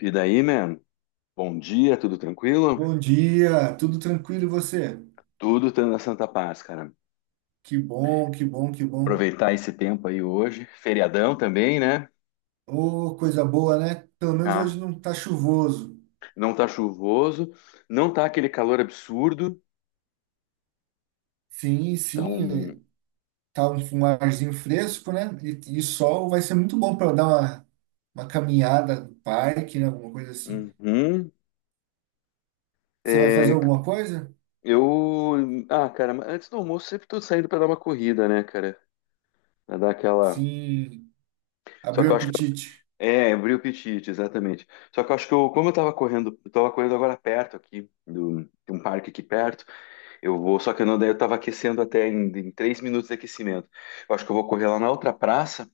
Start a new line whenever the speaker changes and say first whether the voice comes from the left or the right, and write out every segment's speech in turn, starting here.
left: E daí, man? Bom dia, tudo tranquilo?
right: Bom dia, tudo tranquilo e você?
left: Tudo tendo a Santa Paz, cara.
right: Que bom, que bom, que bom.
left: Aproveitar esse tempo aí hoje. Feriadão também, né?
right: Ô, coisa boa, né? Pelo menos
left: Tá.
right: hoje não tá chuvoso.
left: Não tá chuvoso, não tá aquele calor absurdo.
right: Sim,
left: Então,
right: sim, é, tá um arzinho fresco, né? E sol vai ser muito bom para dar uma caminhada no parque, né? Alguma coisa assim.
left: uhum.
right: Você vai fazer
left: É,
right: alguma coisa?
left: eu. Ah, cara, mas antes do almoço sempre tô saindo pra dar uma corrida, né, cara? Pra dar aquela.
right: Sim,
left: Só
right: abriu
left: que
right: o
left: eu acho que.
right: apetite.
left: É, abri o apetite, exatamente. Só que eu acho que eu, como eu tava correndo, agora perto aqui, de um parque aqui perto. Eu vou, só que eu não, daí eu tava aquecendo até em 3 minutos de aquecimento. Eu acho que eu vou correr lá na outra praça,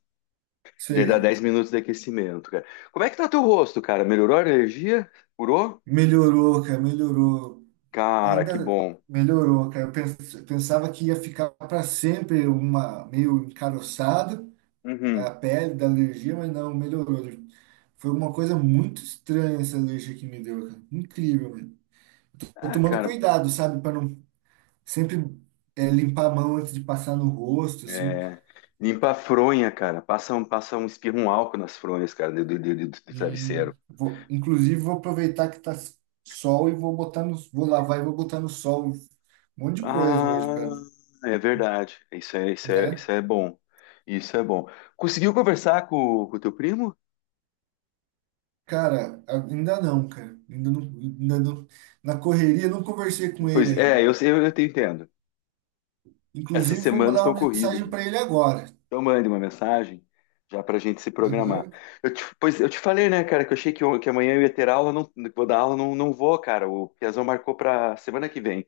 left: e daí dá
right: Sei.
left: 10 minutos de aquecimento, cara. Como é que tá teu rosto, cara? Melhorou a alergia? Curou?
right: Melhorou, cara, melhorou.
left: Cara, que
right: Ainda
left: bom.
right: melhorou, cara. Eu pensava que ia ficar para sempre uma meio encaroçado,
left: Uhum.
right: a pele da alergia, mas não, melhorou. Foi uma coisa muito estranha essa alergia que me deu, cara. Incrível, mano. Tô
left: Ah,
right: tomando
left: cara,
right: cuidado, sabe, para não sempre limpar a mão antes de passar no rosto, assim.
left: é... limpa a fronha, cara. Espirra um álcool nas fronhas, cara, do
right: E
left: travesseiro.
right: vou, inclusive vou aproveitar que tá sol e vou lavar e vou botar no sol um monte de coisa hoje,
left: Ah,
right: cara,
left: é verdade.
right: né?
left: Isso é bom. Isso é bom. Conseguiu conversar com o teu primo?
right: Cara. Ainda não, na correria não conversei com ele
left: Pois é,
right: ainda.
left: eu te entendo. Essas
right: Inclusive vou
left: semanas
right: mandar
left: estão
right: uma
left: corridas,
right: mensagem
left: né?
right: para ele agora.
left: Então mande uma mensagem já para a gente se programar.
right: Aham.
left: Eu te, pois eu te falei, né, cara, que eu achei que, que amanhã eu ia ter aula, não que vou dar aula, não, não vou, cara. O Piazão marcou para semana que vem.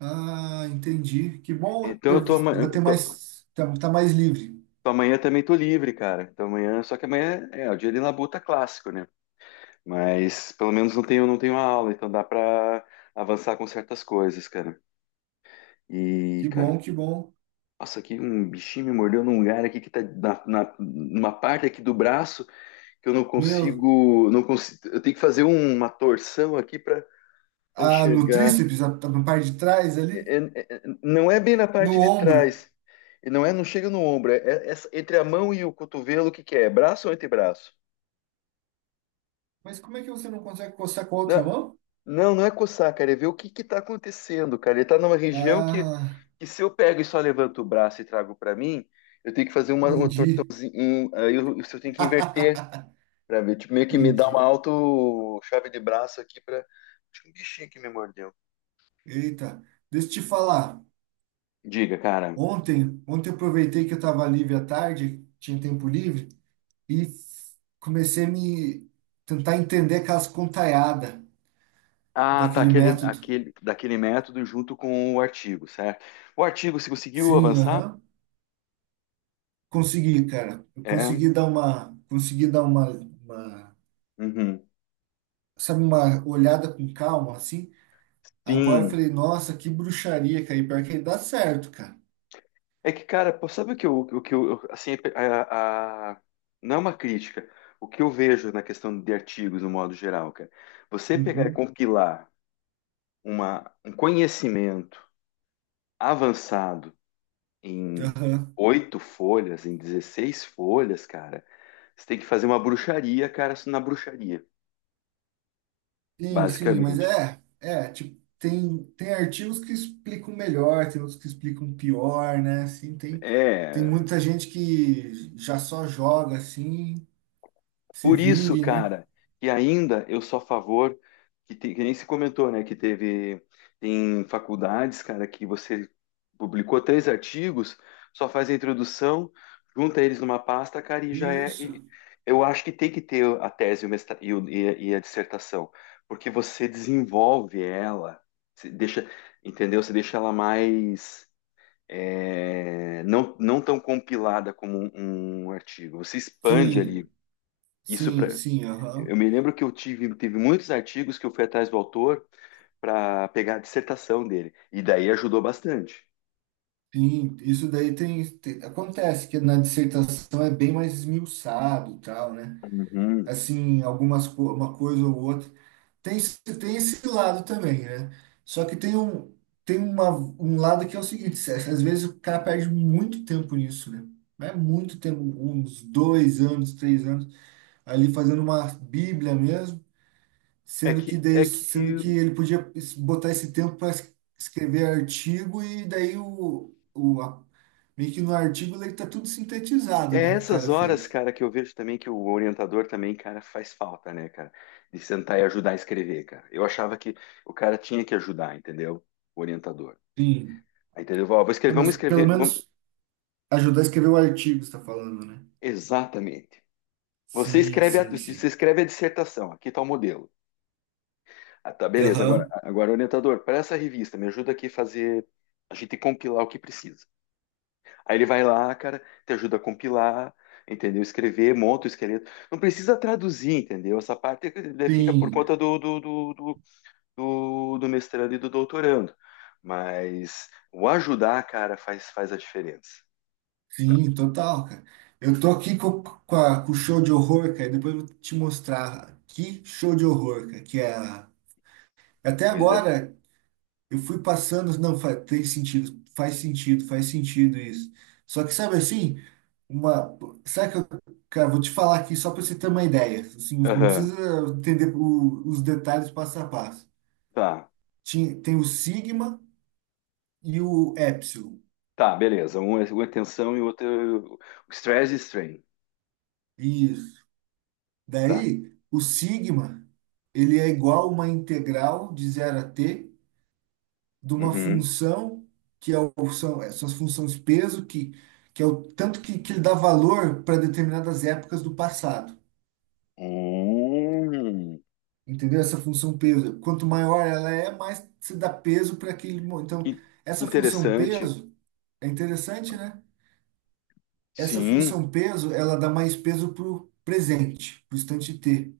right: Ah, entendi. Que bom,
left: Então eu
right: eu
left: tô,
right: vou ter mais, tá, tá mais livre.
left: tô amanhã também tô livre, cara. Então amanhã, só que amanhã o dia de labuta tá clássico, né? Mas pelo menos não tenho aula, então dá para avançar com certas coisas, cara. E
right: Que
left: cara,
right: bom, que bom.
left: nossa, aqui um bichinho me mordeu num lugar aqui que tá numa parte aqui do braço. Que eu
right: Meu,
left: não consigo, eu tenho que fazer uma torção aqui para
right: ah, no
left: enxergar.
right: tríceps, na parte de trás ali,
left: Não é bem na
right: no
left: parte de
right: ombro.
left: trás, e não é, não chega no ombro, é entre a mão e o cotovelo, o que que é? É braço ou antebraço?
right: Mas como é que você não consegue coçar com a outra
left: Na-
right: mão?
left: Não, não é coçar, cara, é ver o que que tá acontecendo, cara. Ele tá numa região
right: Ah,
left: que se eu pego e só levanto o braço e trago para mim, eu tenho que fazer uma
right: entendi.
left: torçãozinha, aí eu tenho que inverter para ver, tipo, meio que me dá uma
right: Entendi.
left: auto chave de braço aqui para. Tinha um bichinho que me mordeu.
right: Eita, deixa eu te falar.
left: Diga, cara.
right: Ontem, ontem eu aproveitei que eu estava livre à tarde, tinha tempo livre, e comecei a me tentar entender aquelas contaiadas
left: Ah, tá,
right: daquele método.
left: daquele método junto com o artigo, certo? O artigo, você conseguiu
right: Sim,
left: avançar?
right: aham. Consegui, cara. Eu
left: É.
right: consegui dar uma,
left: Uhum.
right: sabe, uma olhada com calma, assim. Agora eu
left: Sim.
right: falei, nossa, que bruxaria, cara. E pior que aí dá certo, cara.
left: É que, cara, pô, sabe o que eu assim, não é uma crítica. O que eu vejo na questão de artigos, no modo geral, cara, você pegar e
right: Uhum,
left: compilar um conhecimento avançado em
right: aham.
left: oito folhas, em 16 folhas, cara, você tem que fazer uma bruxaria, cara, na bruxaria.
right: Sim, sim, mas
left: Basicamente.
right: é, tipo, tem artigos que explicam melhor, tem outros que explicam pior, né? Assim, tem
left: É,
right: muita gente que já só joga, assim, se
left: por isso,
right: vire, né?
left: cara, que ainda eu sou a favor, que, tem, que nem se comentou, né, que teve, tem faculdades, cara, que você publicou três artigos, só faz a introdução, junta eles numa pasta, cara, e já é,
right: Isso.
left: e eu acho que tem que ter a tese e, e a dissertação, porque você desenvolve ela, você deixa, entendeu? Você deixa ela mais é, não tão compilada como um artigo. Você expande ali.
right: Sim,
left: Isso
right: sim,
left: para.
right: sim,
left: Eu
right: aham.
left: me lembro que eu tive, teve muitos artigos que eu fui atrás do autor para pegar a dissertação dele, e daí ajudou bastante.
right: Sim, isso daí acontece que na dissertação é bem mais esmiuçado, e tal, né?
left: Uhum.
right: Assim, uma coisa ou outra. Tem esse lado também, né? Só que tem um lado que é o seguinte, às vezes o cara perde muito tempo nisso, né? Mas é muito tempo, uns 2 anos, 3 anos, ali fazendo uma bíblia mesmo.
left: É
right: Sendo
left: que,
right: que daí,
left: é que
right: sendo que ele podia botar esse tempo para escrever artigo e daí meio que no artigo ele tá tudo sintetizado,
left: é
right: né, que o
left: essas
right: cara
left: horas,
right: fez.
left: cara, que eu vejo também que o orientador também, cara, faz falta, né, cara? De sentar e ajudar a escrever, cara. Eu achava que o cara tinha que ajudar, entendeu? O orientador.
right: Sim.
left: Aí, entendeu? Ó, vou
right: É,
left: escrever, vamos
right: mas pelo
left: escrever. Vamos…
right: menos ajudar a escrever o artigo, você tá falando, né?
left: Exatamente.
right: Sim, sim,
left: Você
right: sim.
left: escreve a dissertação, aqui está o modelo. Ah, tá, beleza.
right: Aham.
left: Agora orientador, para essa revista, me ajuda aqui a fazer, a gente compilar o que precisa. Aí ele vai lá, cara, te ajuda a compilar, entendeu? Escrever, monta o esqueleto. Não precisa traduzir, entendeu? Essa parte né, fica por
right: Sim,
left: conta do mestrando e do doutorando. Mas o ajudar, cara, faz, faz a diferença.
right: sim, total, cara. Eu tô aqui com o show de horror, cara, e depois eu vou te mostrar que show de horror, cara, que é até
left: Pois é.
right: agora eu fui passando, não, faz, tem sentido, faz sentido, faz sentido isso. Só que sabe assim, uma, sabe que eu, cara, vou te falar aqui só para você ter uma ideia. Assim, não
left: Aham.
right: precisa entender os detalhes passo a passo.
left: Tá,
right: Tem o sigma e o epsilon.
left: tá, beleza. Um é uma tensão e outro é o stress e strain.
right: Isso.
left: Tá.
right: Daí, o sigma, ele é igual a uma integral de zero a t de uma
left: Uhum.
right: função que é o, são essas funções peso que, é o tanto que ele dá valor para determinadas épocas do passado.
left: Hum,
right: Entendeu? Essa função peso, quanto maior ela é, mais se dá peso para aquele. Então,
left: que, que
right: essa função
left: interessante.
right: peso é interessante, né? Essa
left: Sim,
right: função peso, ela dá mais peso para o presente, para o instante T.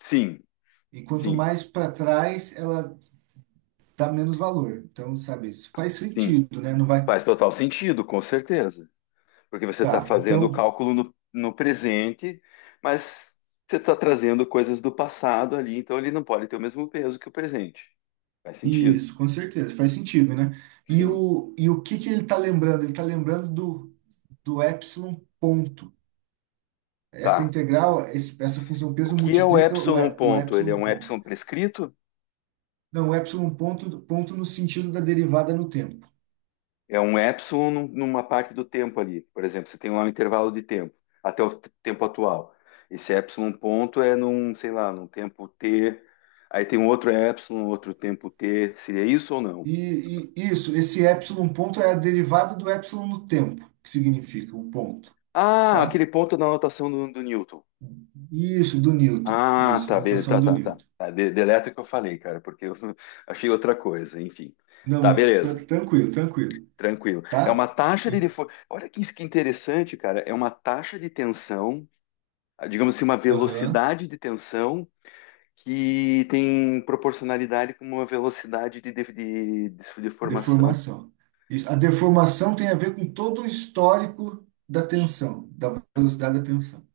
left: sim,
right: E quanto
left: sim,
right: mais para trás, ela dá menos valor. Então, sabe, isso faz
left: sim.
right: sentido, né? Não vai.
left: Faz total sentido, com certeza. Porque você está
right: Tá,
left: fazendo o
right: então
left: cálculo no presente, mas você está trazendo coisas do passado ali, então ele não pode ter o mesmo peso que o presente. Faz sentido,
right: isso, com certeza, faz sentido, né? E
left: sim.
right: o, e o que que ele está lembrando? Ele está lembrando do epsilon ponto. Essa
left: Tá.
right: integral, essa função
left: O
right: peso
left: que é o
right: multiplica
left: epsilon
right: o
left: ponto? Ele é
right: epsilon
left: um
right: ponto.
left: epsilon prescrito?
right: Não, o epsilon ponto, ponto no sentido da derivada no tempo.
left: É um epsilon numa parte do tempo ali. Por exemplo, você tem lá um intervalo de tempo, até tempo atual. Esse epsilon ponto é num, sei lá, num tempo t. Aí tem um outro epsilon, outro tempo t. Seria isso ou não?
right: E isso, esse epsilon ponto é a derivada do epsilon no tempo, que significa o ponto,
left: Ah,
right: tá?
left: aquele ponto da notação do Newton.
right: Isso, do Newton.
left: Ah,
right: Isso,
left: tá, beleza,
right: notação
left: tá,
right: do
left: tá, tá.
right: Newton.
left: Tá de, deleta o que eu falei, cara, porque eu achei outra coisa, enfim.
right: Não,
left: Tá,
right: mas tá
left: beleza,
right: tranquilo, tranquilo,
left: tranquilo. É
right: tá?
left: uma taxa de…
right: E-
left: defo- olha que, isso que é interessante, cara. É uma taxa de tensão, digamos assim, uma
right: Aham.
left: velocidade de tensão que tem proporcionalidade com uma velocidade de formação.
right: Deformação. Isso. A deformação tem a ver com todo o histórico da tensão, da velocidade da tensão.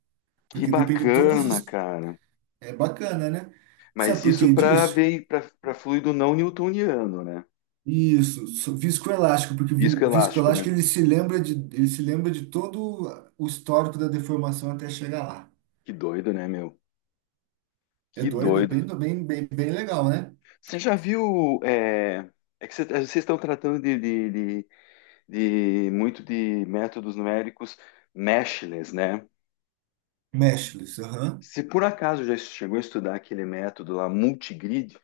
left: Que
right: Porque depende de todos
left: bacana,
right: os.
left: cara.
right: É bacana, né? Sabe
left: Mas
right: por
left: isso
right: que
left: para
right: disso?
left: ver para fluido não newtoniano, né?
right: Isso, viscoelástico, porque
left: Viscoelástico, né?
right: viscoelástico ele se lembra ele se lembra de todo o histórico da deformação até chegar lá.
left: Que doido, né, meu?
right: É
left: Que
right: doido, é
left: doido.
right: bem, bem, bem, bem legal, né?
left: Você já viu? É, é que é, vocês estão tratando de- de muito de métodos numéricos meshless, né?
right: Meshless, aham.
left: Se por acaso já chegou a estudar aquele método lá, multigrid,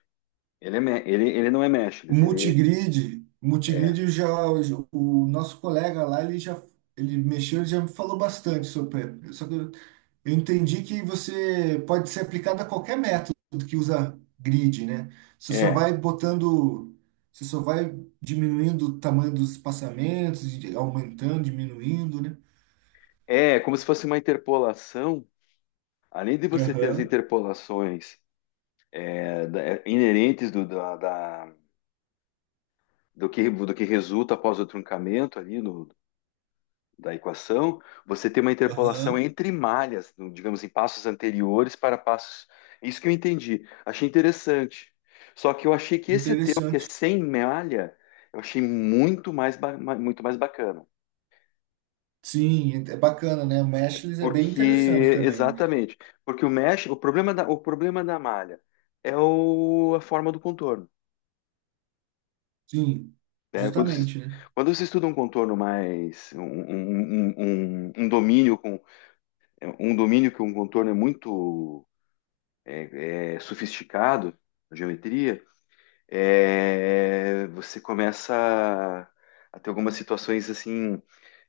left: ele, é, ele não é
right: O
left: meshless, ele
right: Multigrid, o
left: é,
right: Multigrid já, o nosso colega lá, ele mexeu, ele já me falou bastante sobre, só que eu entendi que você pode ser aplicado a qualquer método que usa grid, né? Você só
left: é.
right: vai botando, você só vai diminuindo o tamanho dos espaçamentos, e aumentando, diminuindo, né?
left: É, como se fosse uma interpolação. Além de você ter as
right: Aham,
left: interpolações é, é, inerentes do que resulta após o truncamento ali no- da equação, você tem uma interpolação
right: aham,
left: entre malhas, no- digamos, em passos anteriores para passos. Isso que eu entendi. Achei interessante. Só que eu achei que esse teu, que é
right: interessante.
left: sem malha, eu achei muito mais, muito mais bacana.
right: Sim, é bacana, né? O Meshless é bem
left: Porque,
right: interessante também, né?
left: exatamente, porque o mesh, o problema da malha é o, a forma do contorno,
right: Sim,
left: né?
right: justamente, né?
left: Quando se estuda um contorno mais, um domínio com, um domínio que um contorno é muito é, é, sofisticado, a geometria, é, você começa a ter algumas situações assim,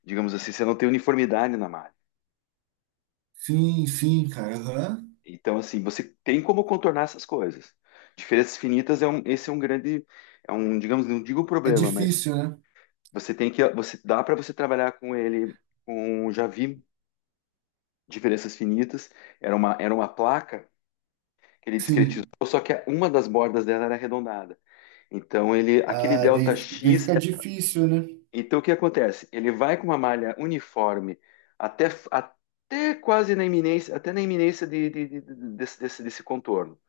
left: digamos assim, você não tem uniformidade na malha.
right: Sim, sim, cara, aham.
left: Então, assim, você tem como contornar essas coisas. Diferenças finitas é um, esse é um grande, é um, digamos, não digo
right: É
left: problema, mas
right: difícil, né?
left: você tem que, você dá para você trabalhar com ele. Com, já vi diferenças finitas. Era uma placa que ele discretizou,
right: Sim.
left: só que uma das bordas dela era arredondada. Então ele, aquele
right: Ah,
left: delta
right: daí
left: X.
right: fica difícil, né?
left: Então o que acontece? Ele vai com uma malha uniforme até, até na iminência desse, desse contorno.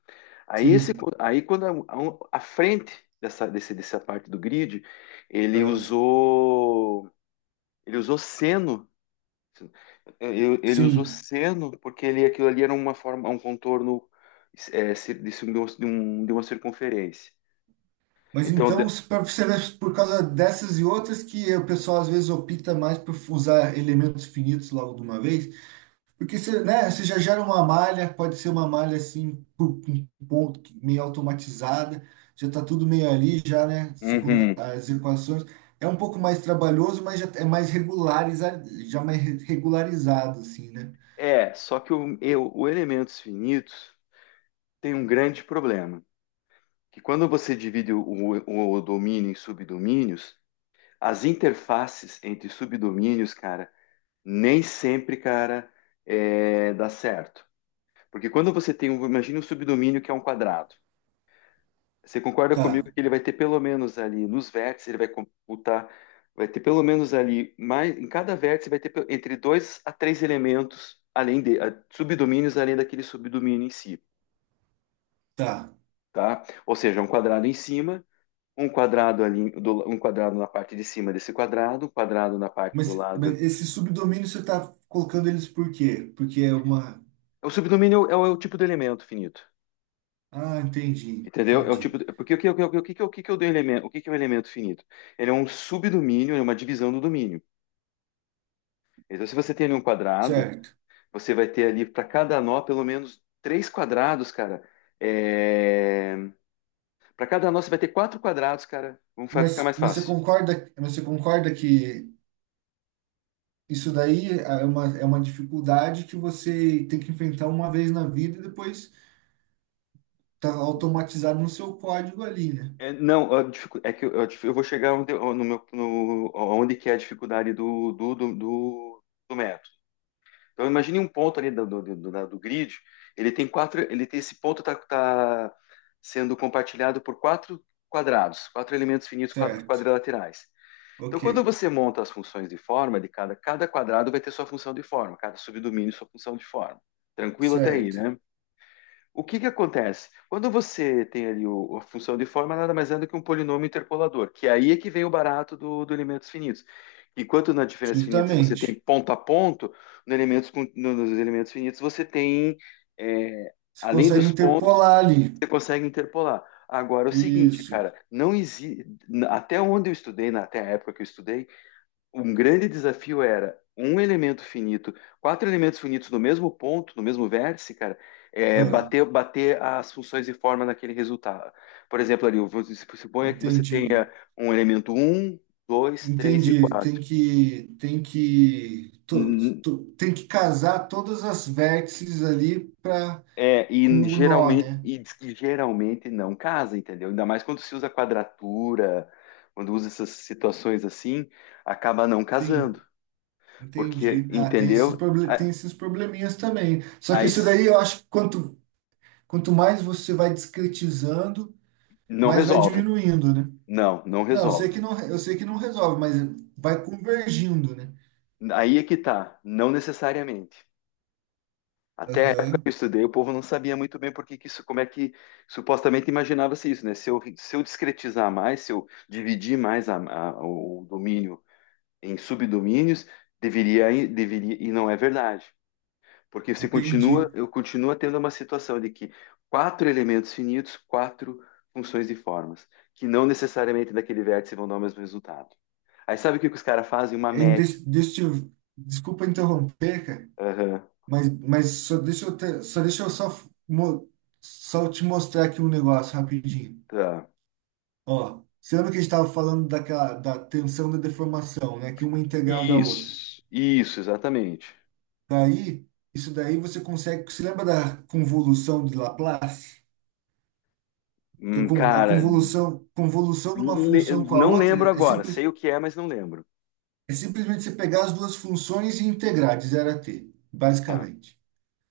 left: Aí, esse,
right: Sim.
left: aí quando a, a frente dessa, dessa parte do grid, ele
right: Ah,
left: usou ele usou seno. Ele usou
right: sim.
left: seno porque ele, aquilo ali era uma forma, um contorno é, de um- de uma circunferência.
right: Mas
left: Então, de-
right: então, pra você ver, por causa dessas e outras que o pessoal às vezes opta mais por usar elementos finitos logo de uma vez? Porque você, né, você já gera uma malha, pode ser uma malha assim, um ponto meio automatizada, já está tudo meio ali, já, né? se com-
left: uhum.
right: As equações. É um pouco mais trabalhoso, mas já é mais regularizado, já mais regularizado, assim, né?
left: É, só que o, o elementos finitos tem um grande problema, que quando você divide o, o domínio em subdomínios, as interfaces entre subdomínios, cara, nem sempre, cara, é, dá certo. Porque quando você tem um, imagina um subdomínio que é um quadrado. Você concorda
right: Tá,
left: comigo que ele vai ter pelo menos ali nos vértices, ele vai computar, vai ter pelo menos ali, mais, em cada vértice vai ter entre dois a três elementos além subdomínios além daquele subdomínio em si,
right: tá.
left: tá? Ou seja, um quadrado em cima, um quadrado ali, um quadrado na parte de cima desse quadrado, um quadrado na parte do lado.
right: Mas esse subdomínio você está colocando eles por quê? Porque é uma.
left: O subdomínio é o, é o tipo de elemento finito.
right: Ah, entendi,
left: Entendeu? É o tipo,
right: entendi.
left: de- porque que é o do elemento, o que que é o elemento finito? Ele é um subdomínio, é uma divisão do domínio. Então, se você tem ali um quadrado,
right: Certo.
left: você vai ter ali para cada nó pelo menos três quadrados, cara. Para cada nó você vai ter quatro quadrados, cara. Vamos ficar mais
right: Mas você
left: fácil.
right: concorda, mas você concorda que isso daí é uma dificuldade que você tem que enfrentar uma vez na vida e depois tá automatizado no seu código ali, né?
left: É, não, é que eu, eu vou chegar onde, no meu, no, onde que é a dificuldade do método. Então imagine um ponto ali do grid, ele tem quatro, ele tem esse ponto está tá tá sendo compartilhado por quatro quadrados, quatro elementos finitos
right: Certo.
left: quadrilaterais. Então quando
right: Ok.
left: você monta as funções de forma de cada, cada quadrado vai ter sua função de forma, cada subdomínio sua função de forma. Tranquilo até aí,
right: Certo.
left: né? O que que acontece? Quando você tem ali a função de forma, nada mais é do que um polinômio interpolador, que aí é que vem o barato do elementos finitos. Enquanto na diferença finita você tem
right: Justamente.
left: ponto a ponto, no elementos nos elementos finitos você tem, é,
right: Você
left: além
right: consegue
left: dos pontos,
right: interpolar ali.
left: você consegue interpolar. Agora é o seguinte,
right: Isso.
left: cara, não existe, até onde eu estudei, até a época que eu estudei, um grande desafio era um elemento finito, quatro elementos finitos no mesmo ponto, no mesmo vértice, cara, é,
right: Ah,
left: bater as funções e forma naquele resultado. Por exemplo, ali, você se suponha que você tenha
right: entendi.
left: um elemento um 2 3 e
right: Entendi. Tem
left: quatro.
right: que, tem que,
left: Hum,
right: tem que casar todas as vértices ali para
left: É,
right: com
left: e
right: o nó,
left: geralmente,
right: né?
left: e diz que geralmente não casa, entendeu? Ainda mais quando se usa quadratura, quando usa essas situações assim, acaba não
right: Sim.
left: casando, porque,
right: Entendi. Ah,
left: entendeu?
right: tem esses probleminhas também. Só que
left: Aí
right: isso
left: s-
right: daí eu acho que quanto mais você vai discretizando,
left: não
right: mais vai
left: resolve.
right: diminuindo, né?
left: Não, não
right: Não, eu sei
left: resolve.
right: que não, eu sei que não resolve, mas vai convergindo, né?
left: Aí é que tá, não necessariamente. Até a época
right: Aham,
left: que eu estudei, o povo não sabia muito bem por que que isso, como é que supostamente imaginava-se isso, né? Se eu, se eu discretizar mais, se eu dividir mais o domínio em subdomínios, deveria, e não é verdade. Porque você continua,
right: entendi.
left: eu continuo tendo uma situação de que quatro elementos finitos, quatro funções e formas, que não necessariamente daquele vértice vão dar o mesmo resultado. Aí sabe o que que os caras fazem? Uma
right: Ainda,
left: média.
right: deixa eu, desculpa interromper, cara,
left: Aham.
right: mas só só deixa eu só, mo- só te mostrar aqui um negócio rapidinho.
left: Tá.
right: Ó, você lembra que a gente estava falando daquela, da tensão da deformação, né? Que uma é integral da outra.
left: Isso, exatamente.
right: Daí, isso daí você consegue. Você lembra da convolução de Laplace? Que a a
left: Cara,
right: convolução, de uma função com a
left: não
right: outra
left: lembro
right: é,
left: agora.
right: simples,
left: Sei o que é, mas não lembro.
right: é simplesmente você pegar as duas funções e integrar de zero a t,
left: Tá,
right: basicamente.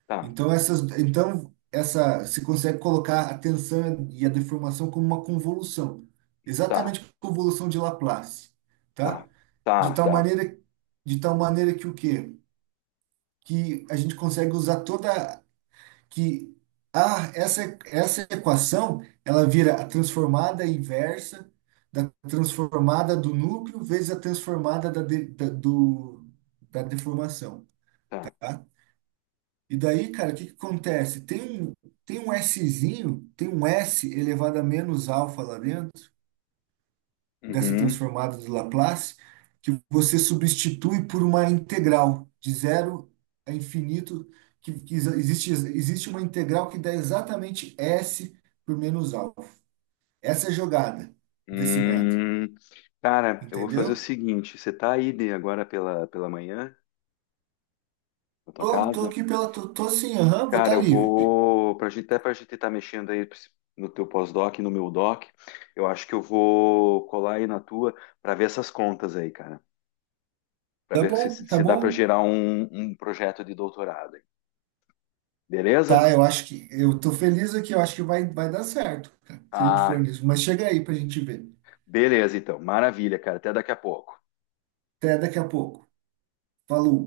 left: tá,
right: Então, essas, então essa, se consegue colocar a tensão e a deformação como uma convolução,
left: tá,
right: exatamente a convolução de Laplace,
left: tá,
right: tá?
left: tá,
right: De tal
left: tá,
right: maneira, de tal maneira que o quê? Que a gente consegue usar toda que essa equação ela vira a transformada inversa da transformada do núcleo vezes a transformada do, da deformação,
left: tá.
right: tá? E daí, cara, o que que acontece? Tem um Szinho, tem um S elevado a menos alfa lá dentro, dessa
left: Uhum.
right: transformada de Laplace, que você substitui por uma integral de zero a infinito, existe, uma integral que dá exatamente S por menos alfa. Essa é a jogada desse método,
left: Hum. Cara, eu vou fazer o
right: entendeu?
left: seguinte: você tá aí de agora pela manhã, na tua
right: Tô
left: casa?
right: aqui pela. Tô sim, aham, vou
left: Cara,
right: estar
left: eu
right: livre.
left: vou. Pra gente, até pra gente estar mexendo aí no teu pós-doc, e no meu doc, eu acho que eu vou colar aí na tua pra ver essas contas aí, cara. Para
right: Tá
left: ver se,
right: bom, tá
left: se dá para
right: bom.
left: gerar um projeto de doutorado.
right: Tá,
left: Beleza?
right: eu acho que. Eu tô feliz aqui, eu acho que vai dar certo, cara, se a gente for
left: Ah,
right: nisso. Mas chega aí pra gente ver.
left: beleza, então. Maravilha, cara. Até daqui a pouco.
right: Até daqui a pouco. Falou.